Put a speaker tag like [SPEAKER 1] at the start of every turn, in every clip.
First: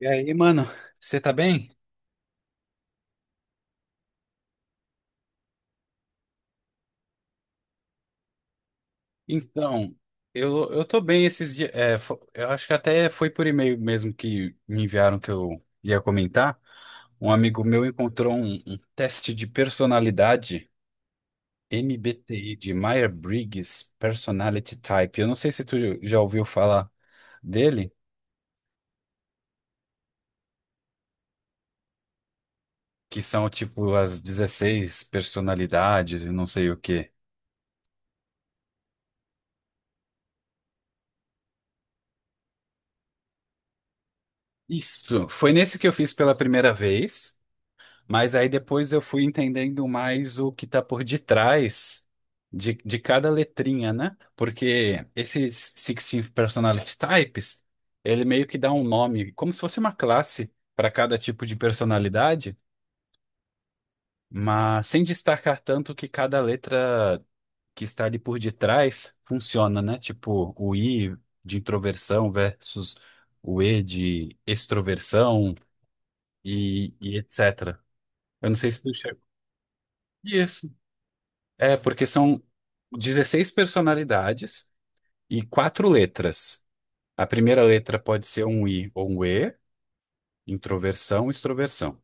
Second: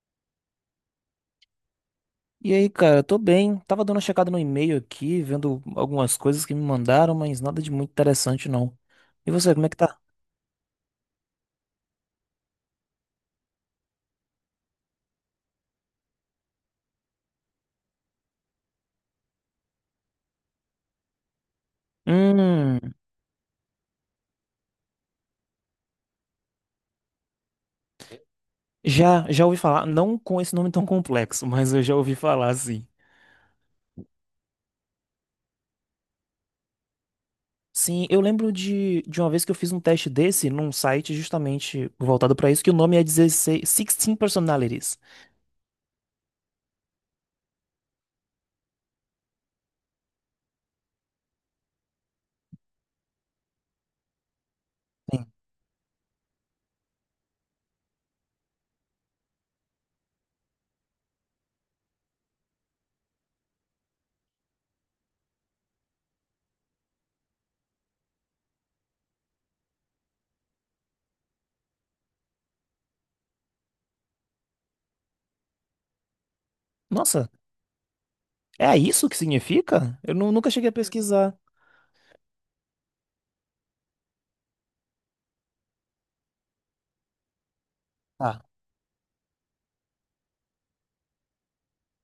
[SPEAKER 1] E aí, mano, você tá bem?
[SPEAKER 2] E aí, cara, tô bem. Tava dando uma checada no e-mail aqui, vendo algumas coisas que me mandaram, mas nada de muito interessante, não. E você, como é que
[SPEAKER 1] Então,
[SPEAKER 2] tá?
[SPEAKER 1] eu tô bem esses dias. Eu acho que até foi por e-mail mesmo que me enviaram que eu ia comentar. Um amigo meu encontrou um teste de personalidade MBTI de
[SPEAKER 2] Hum,
[SPEAKER 1] Myers-Briggs Personality Type. Eu não sei se tu já ouviu falar dele,
[SPEAKER 2] já ouvi falar, não com esse nome tão complexo, mas eu já ouvi falar, sim.
[SPEAKER 1] que são tipo as 16 personalidades e não sei o quê.
[SPEAKER 2] Sim, eu lembro de uma vez que eu fiz um teste desse num site justamente voltado pra isso, que o nome é 16 Personalities.
[SPEAKER 1] Isso, foi nesse que eu fiz pela primeira vez. Mas aí depois eu fui entendendo mais o que está por detrás de cada letrinha, né? Porque esses sixteen personality types, ele meio que dá um nome, como se fosse uma classe para cada tipo de personalidade, mas sem destacar tanto que cada letra que está ali por detrás funciona, né? Tipo, o I de introversão versus o E de extroversão e
[SPEAKER 2] Nossa,
[SPEAKER 1] etc. Eu não sei
[SPEAKER 2] é
[SPEAKER 1] se tu
[SPEAKER 2] isso que
[SPEAKER 1] chegou.
[SPEAKER 2] significa? Nunca cheguei
[SPEAKER 1] Isso.
[SPEAKER 2] a pesquisar.
[SPEAKER 1] É, porque são 16 personalidades e quatro letras. A primeira letra pode
[SPEAKER 2] Tá.
[SPEAKER 1] ser um I ou um E, introversão, extroversão.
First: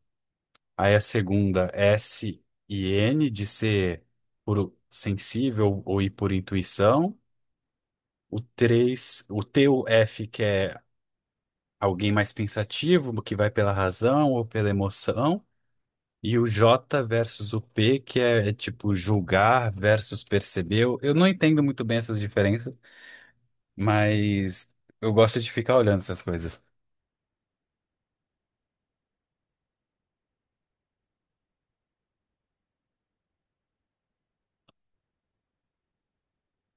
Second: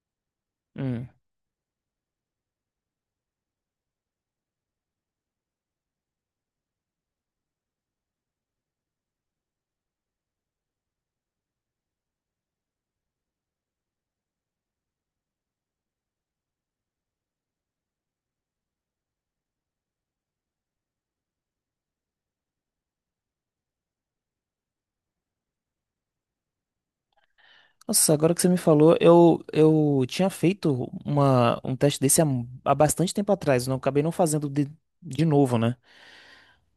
[SPEAKER 1] Aí a
[SPEAKER 2] Hum.
[SPEAKER 1] segunda, S e N, de ser por sensível ou ir por intuição. O 3, o T ou F, que é alguém mais pensativo, que vai pela razão ou pela emoção. E o J versus o P, que é tipo julgar versus perceber. Eu não entendo muito bem essas diferenças, mas eu gosto de ficar olhando essas coisas.
[SPEAKER 2] Nossa, agora que você me falou, eu tinha feito um teste desse há, há bastante tempo atrás, não acabei não fazendo de novo, né?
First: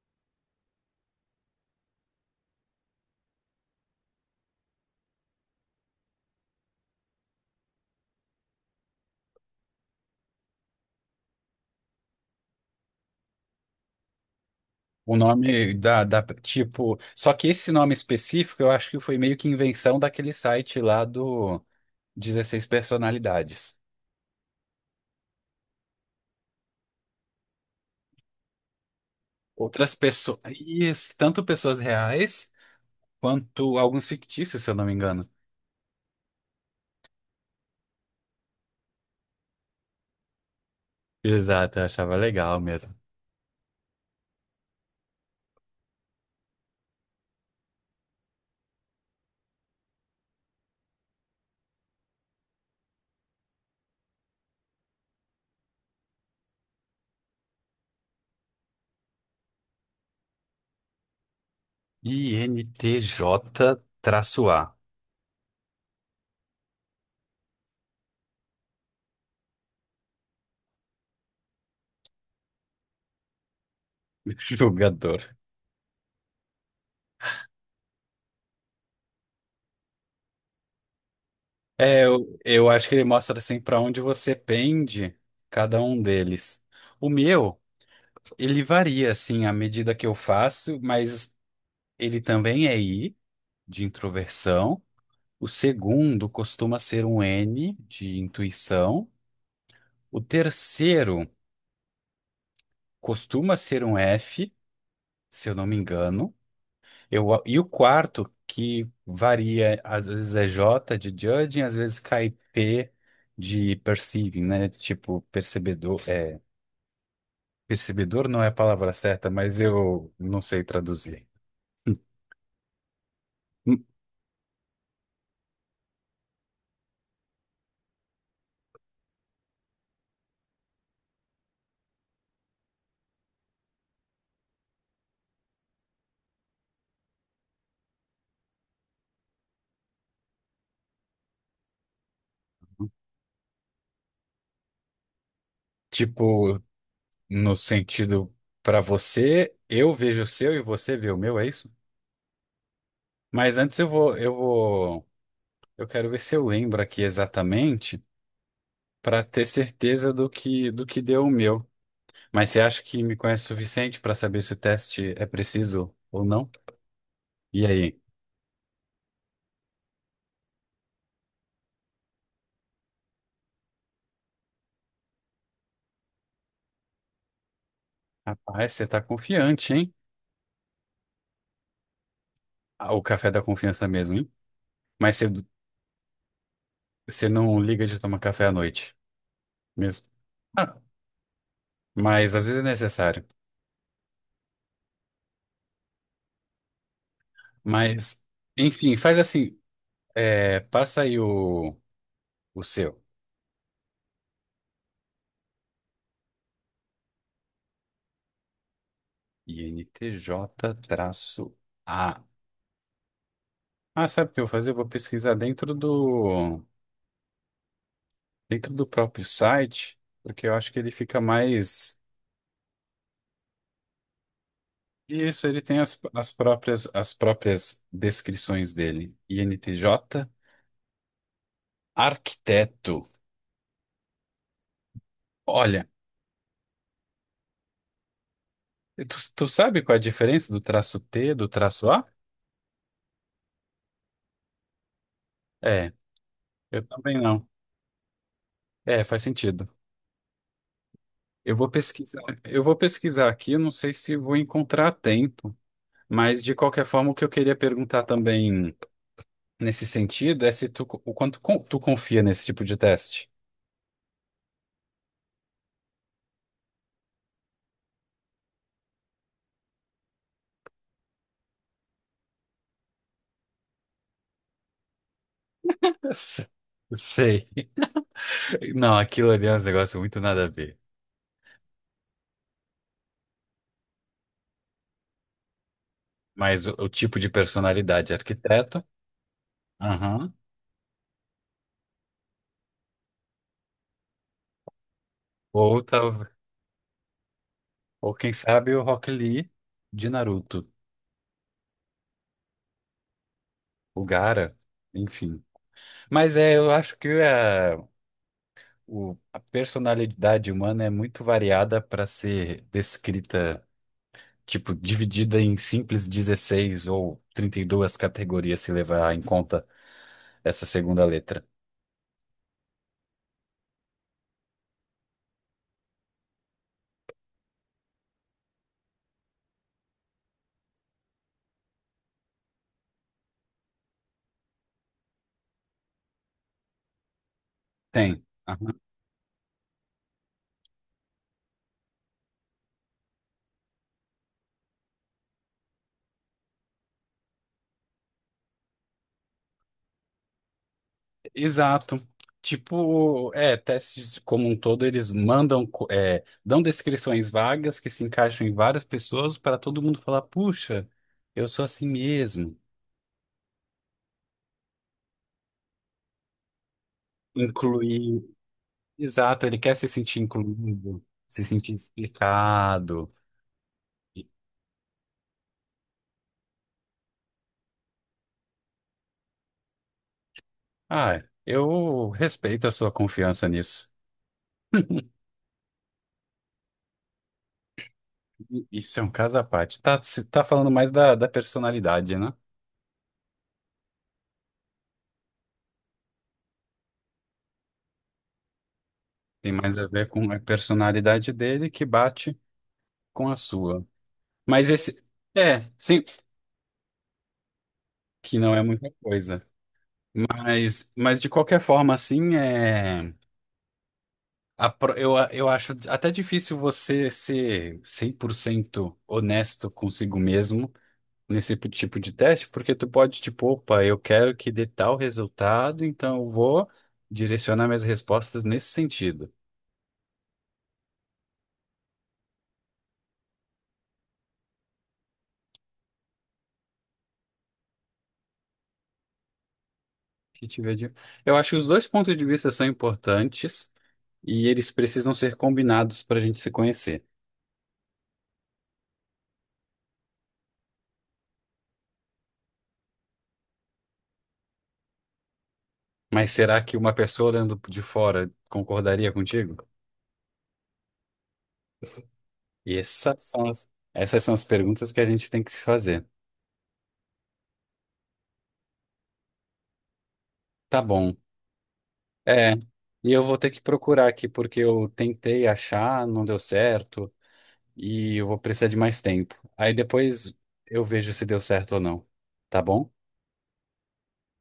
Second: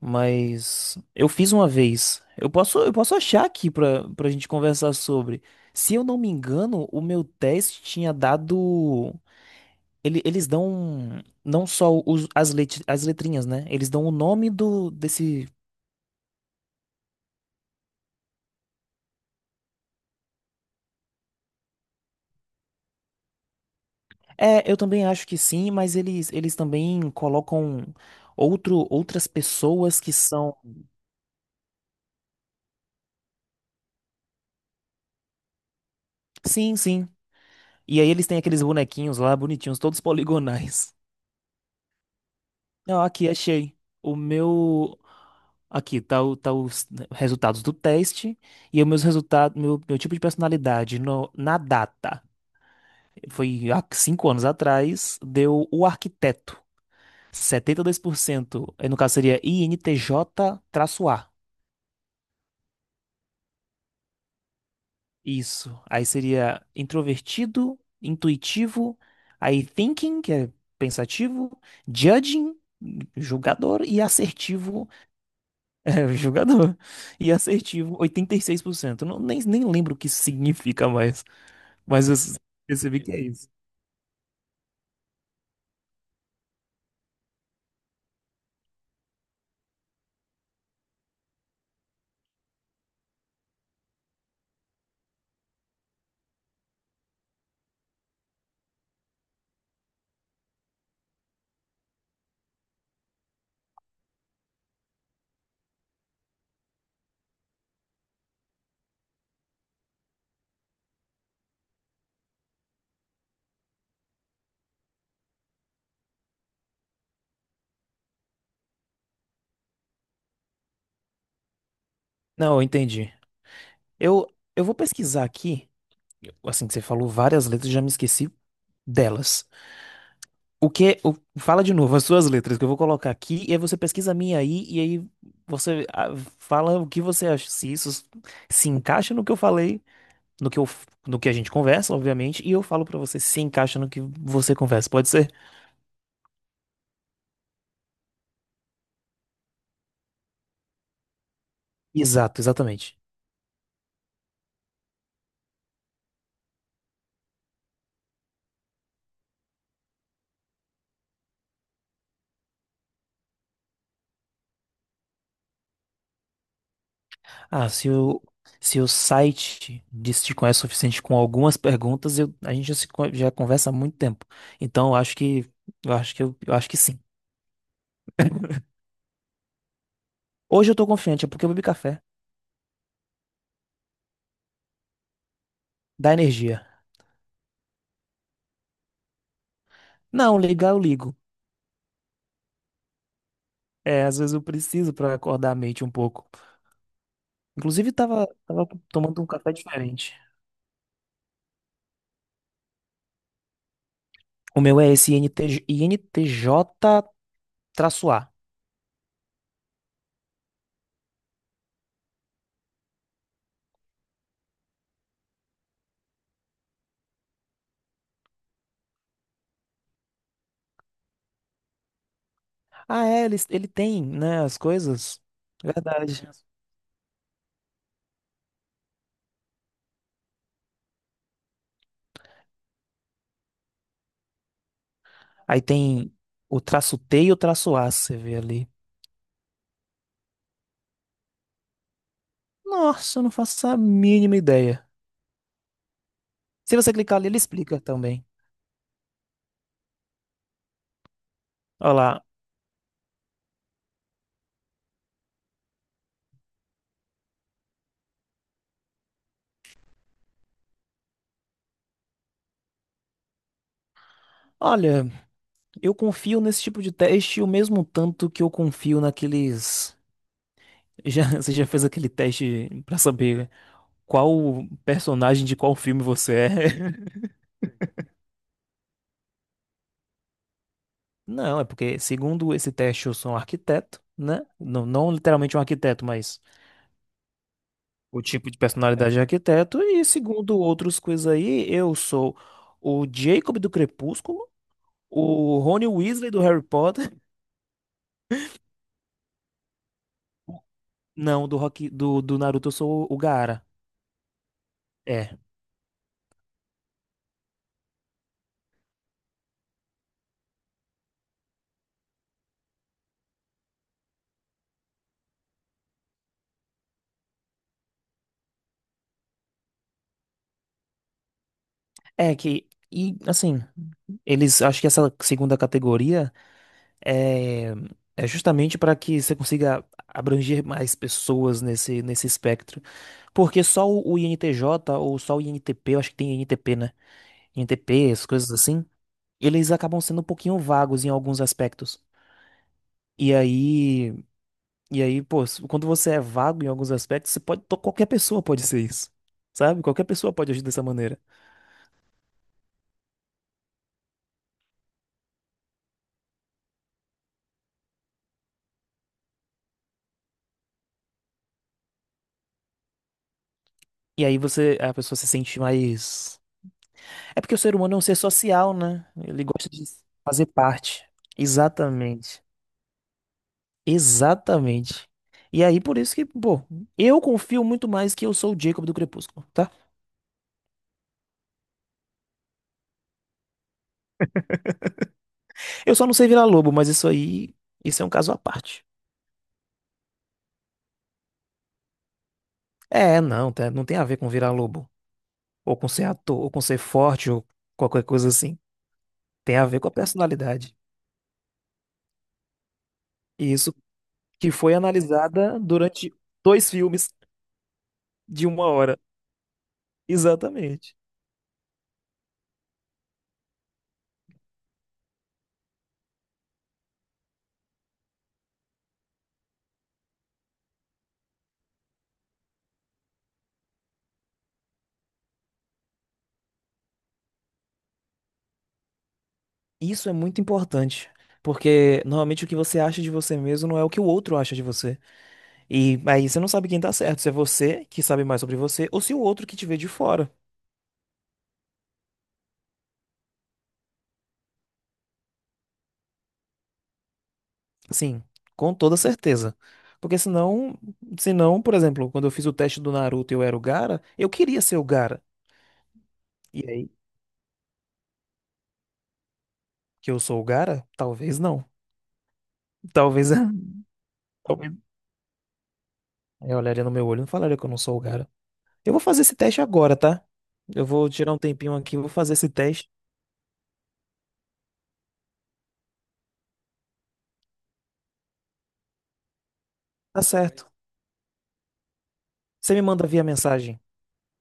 [SPEAKER 2] Mas eu fiz uma vez. Eu posso achar aqui pra, pra gente conversar sobre. Se eu não me engano, o meu teste tinha dado. Ele, eles dão não só as letrinhas, né? Eles dão o nome do,
[SPEAKER 1] O
[SPEAKER 2] desse.
[SPEAKER 1] nome tipo, só que esse nome específico eu acho que foi meio que invenção daquele site lá do 16 personalidades.
[SPEAKER 2] É, eu também acho que sim, mas eles também colocam outras
[SPEAKER 1] Outras
[SPEAKER 2] pessoas que
[SPEAKER 1] pessoas,
[SPEAKER 2] são.
[SPEAKER 1] isso, tanto pessoas reais quanto alguns fictícios, se eu não me engano.
[SPEAKER 2] Sim, sim. E aí eles têm aqueles bonequinhos lá, bonitinhos, todos poligonais.
[SPEAKER 1] Exato, eu achava legal mesmo.
[SPEAKER 2] Não, aqui, achei. O meu. Aqui, tá, tá os resultados do teste e o meus resultados, meu tipo de personalidade no, na data. Foi há cinco anos atrás, deu o arquiteto. Setenta e dois por cento. No caso seria INTJ-A.
[SPEAKER 1] INTJ-A,
[SPEAKER 2] Isso. Aí seria introvertido, intuitivo, aí thinking, que é pensativo, judging, julgador, e assertivo.
[SPEAKER 1] jogador.
[SPEAKER 2] É, julgador, e assertivo, oitenta e seis por cento. Não, nem lembro o que isso significa mais,
[SPEAKER 1] É,
[SPEAKER 2] mas
[SPEAKER 1] eu, eu acho que
[SPEAKER 2] percebi
[SPEAKER 1] ele
[SPEAKER 2] que é
[SPEAKER 1] mostra
[SPEAKER 2] isso.
[SPEAKER 1] assim para onde você pende cada um deles. O meu Ele varia, assim, à medida que eu faço, mas ele também é I, de introversão. O segundo costuma ser um N, de intuição. O terceiro costuma ser um F, se eu não me engano. E o quarto, que varia, às vezes é J, de judging, às vezes cai P, de perceiving, né? Tipo, percebedor, Percebedor não é a palavra certa, mas eu não sei traduzir.
[SPEAKER 2] Não, eu entendi.
[SPEAKER 1] Hum.
[SPEAKER 2] Eu, eu vou pesquisar aqui, assim que você falou várias letras, já me esqueci delas. Fala de novo as suas letras que eu vou colocar aqui, e aí você pesquisa a minha aí, e aí você fala o que você acha, se isso se encaixa no que eu falei, no que eu, no que a gente conversa, obviamente, e eu falo pra você se encaixa no que você conversa, pode ser?
[SPEAKER 1] Tipo, no sentido para você, eu vejo o seu e você vê o meu, é isso?
[SPEAKER 2] Exato, exatamente.
[SPEAKER 1] Mas antes eu quero ver se eu lembro aqui exatamente para ter certeza do que deu o meu. Mas você acha que me conhece o suficiente para saber se o teste é preciso ou não? E
[SPEAKER 2] Ah, se
[SPEAKER 1] aí?
[SPEAKER 2] o, se o site disse te conhece o suficiente com algumas perguntas, a gente já, se con- já conversa há muito tempo. Então, eu acho que sim.
[SPEAKER 1] Rapaz, você tá confiante, hein?
[SPEAKER 2] Hoje eu tô confiante, é porque eu bebi café.
[SPEAKER 1] Ah, o café da confiança mesmo, hein? Mas você,
[SPEAKER 2] Dá energia.
[SPEAKER 1] você não liga de tomar café à noite mesmo.
[SPEAKER 2] Não, ligar eu
[SPEAKER 1] Ah,
[SPEAKER 2] ligo.
[SPEAKER 1] mas às vezes é necessário.
[SPEAKER 2] É, às vezes eu preciso pra acordar a mente um pouco. Inclusive,
[SPEAKER 1] Mas,
[SPEAKER 2] tava
[SPEAKER 1] enfim, faz
[SPEAKER 2] tomando um café
[SPEAKER 1] assim.
[SPEAKER 2] diferente.
[SPEAKER 1] É, passa aí o seu.
[SPEAKER 2] O meu é esse INTJ-A.
[SPEAKER 1] INTJ-A. Ah, sabe o que eu vou fazer? Eu vou pesquisar dentro do próprio site, porque eu acho que ele fica mais.
[SPEAKER 2] Ah, é, ele tem, né, as coisas.
[SPEAKER 1] Isso, ele tem as,
[SPEAKER 2] Verdade.
[SPEAKER 1] as próprias, as próprias descrições dele. INTJ, arquiteto.
[SPEAKER 2] Aí
[SPEAKER 1] Olha,
[SPEAKER 2] tem o traço T e o traço A, você vê ali.
[SPEAKER 1] tu sabe qual é a diferença do traço T do traço A?
[SPEAKER 2] Nossa, eu não faço a mínima ideia.
[SPEAKER 1] É,
[SPEAKER 2] Se
[SPEAKER 1] eu
[SPEAKER 2] você clicar
[SPEAKER 1] também
[SPEAKER 2] ali, ele
[SPEAKER 1] não.
[SPEAKER 2] explica também.
[SPEAKER 1] É, faz sentido.
[SPEAKER 2] Olha lá.
[SPEAKER 1] Eu vou pesquisar aqui, eu não sei se vou encontrar a tempo. Mas de qualquer forma, o que eu queria perguntar também nesse sentido é se tu confia nesse tipo de teste.
[SPEAKER 2] Olha, eu confio nesse tipo de teste o mesmo tanto que eu confio naqueles. Já, você já fez aquele teste pra saber, né? Qual personagem de qual filme você
[SPEAKER 1] S-
[SPEAKER 2] é.
[SPEAKER 1] Sei. Não, aquilo ali é um negócio muito nada a ver.
[SPEAKER 2] Não, é porque, segundo esse teste, eu sou um arquiteto, né? Não, não literalmente um arquiteto, mas
[SPEAKER 1] Mas o tipo de personalidade,
[SPEAKER 2] o tipo de
[SPEAKER 1] arquiteto,
[SPEAKER 2] personalidade de arquiteto. E
[SPEAKER 1] aham.
[SPEAKER 2] segundo outras coisas aí, eu sou o Jacob do Crepúsculo, o
[SPEAKER 1] Ou
[SPEAKER 2] Rony
[SPEAKER 1] tal,
[SPEAKER 2] Weasley do Harry Potter.
[SPEAKER 1] ou quem sabe o Rock Lee de Naruto,
[SPEAKER 2] Não, do Naruto eu sou o Gaara.
[SPEAKER 1] o Gaara,
[SPEAKER 2] É.
[SPEAKER 1] enfim. Mas é, eu acho que a personalidade humana é muito variada para ser descrita, tipo, dividida em simples 16 ou 32 categorias, se levar em conta essa segunda letra.
[SPEAKER 2] É que. E assim, eles acho que essa segunda categoria. É, é justamente para que você consiga abranger mais pessoas nesse espectro. Porque o INTJ ou só o INTP, eu acho que tem INTP, né? INTP,
[SPEAKER 1] Tem.
[SPEAKER 2] essas coisas
[SPEAKER 1] Aham.
[SPEAKER 2] assim, eles acabam sendo um pouquinho vagos em alguns aspectos. E aí, e aí, pô, quando você é vago em alguns aspectos, qualquer pessoa pode ser isso. Sabe? Qualquer pessoa pode agir dessa maneira.
[SPEAKER 1] Exato. Tipo, é, testes como um todo, eles dão descrições vagas que se encaixam em várias pessoas para todo mundo falar, puxa, eu sou assim mesmo.
[SPEAKER 2] E aí você, a pessoa se sente mais. É porque o ser humano é um ser
[SPEAKER 1] Incluir,
[SPEAKER 2] social, né? Ele
[SPEAKER 1] exato, ele
[SPEAKER 2] gosta
[SPEAKER 1] quer
[SPEAKER 2] de
[SPEAKER 1] se sentir
[SPEAKER 2] fazer
[SPEAKER 1] incluído,
[SPEAKER 2] parte.
[SPEAKER 1] se sentir
[SPEAKER 2] Exatamente.
[SPEAKER 1] explicado.
[SPEAKER 2] Exatamente. E aí, por isso que, pô, eu confio muito mais que eu sou o Jacob do Crepúsculo, tá?
[SPEAKER 1] Ah, eu respeito a sua confiança nisso.
[SPEAKER 2] Eu só não sei virar lobo, mas isso aí, isso é um caso à parte.
[SPEAKER 1] Isso é um caso à parte. Tá, tá falando mais da personalidade, né?
[SPEAKER 2] É, não, não tem a ver com virar lobo, ou com ser ator, ou com ser forte, ou qualquer coisa assim.
[SPEAKER 1] Tem
[SPEAKER 2] Tem a
[SPEAKER 1] mais
[SPEAKER 2] ver
[SPEAKER 1] a
[SPEAKER 2] com a
[SPEAKER 1] ver com a
[SPEAKER 2] personalidade.
[SPEAKER 1] personalidade dele que bate com a
[SPEAKER 2] E isso
[SPEAKER 1] sua.
[SPEAKER 2] que
[SPEAKER 1] Mas
[SPEAKER 2] foi
[SPEAKER 1] esse.
[SPEAKER 2] analisada
[SPEAKER 1] É, sim,
[SPEAKER 2] durante dois filmes
[SPEAKER 1] que
[SPEAKER 2] de
[SPEAKER 1] não é
[SPEAKER 2] uma
[SPEAKER 1] muita
[SPEAKER 2] hora.
[SPEAKER 1] coisa. Mas,
[SPEAKER 2] Exatamente.
[SPEAKER 1] mas de qualquer forma, assim, é, eu acho até difícil você ser 100% honesto consigo mesmo nesse tipo de teste, porque tu pode, tipo, opa, eu quero que dê tal resultado, então eu vou direcionar minhas respostas nesse sentido.
[SPEAKER 2] Isso é muito importante, porque normalmente o que você acha de você mesmo não é o que o outro acha de você. E aí você não sabe quem tá certo, se é você que sabe mais sobre você ou se o outro que te vê de fora.
[SPEAKER 1] Que tiver de... Eu acho que os dois pontos de vista são importantes e eles precisam ser combinados para a gente se conhecer.
[SPEAKER 2] Sim, com toda certeza. Porque senão, por exemplo, quando eu fiz o teste do Naruto e eu era o Gaara, eu queria ser o Gaara.
[SPEAKER 1] Mas será
[SPEAKER 2] E
[SPEAKER 1] que
[SPEAKER 2] aí
[SPEAKER 1] uma pessoa olhando de fora concordaria contigo?
[SPEAKER 2] que eu sou o Gara? Talvez não.
[SPEAKER 1] E
[SPEAKER 2] Talvez.
[SPEAKER 1] essas são as
[SPEAKER 2] Talvez,
[SPEAKER 1] perguntas que a gente tem que se fazer.
[SPEAKER 2] eu olharia no meu olho e não falaria que eu não sou o Gara. Eu vou fazer esse teste agora, tá?
[SPEAKER 1] Tá
[SPEAKER 2] Eu vou
[SPEAKER 1] bom.
[SPEAKER 2] tirar um tempinho aqui, vou fazer esse
[SPEAKER 1] É,
[SPEAKER 2] teste.
[SPEAKER 1] e eu vou ter que procurar aqui, porque eu tentei achar, não deu certo. E eu vou precisar de mais tempo. Aí
[SPEAKER 2] Tá
[SPEAKER 1] depois
[SPEAKER 2] certo.
[SPEAKER 1] eu vejo se deu certo ou não. Tá
[SPEAKER 2] Você me
[SPEAKER 1] bom?
[SPEAKER 2] manda via mensagem,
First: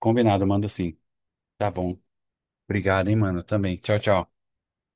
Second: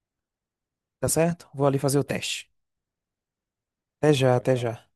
[SPEAKER 1] Combinado, mando sim.
[SPEAKER 2] tá certo? Vou
[SPEAKER 1] Tá
[SPEAKER 2] ali
[SPEAKER 1] bom.
[SPEAKER 2] fazer o teste.
[SPEAKER 1] Obrigado, hein, mano. Também. Tchau,
[SPEAKER 2] Até
[SPEAKER 1] tchau.
[SPEAKER 2] já, até já.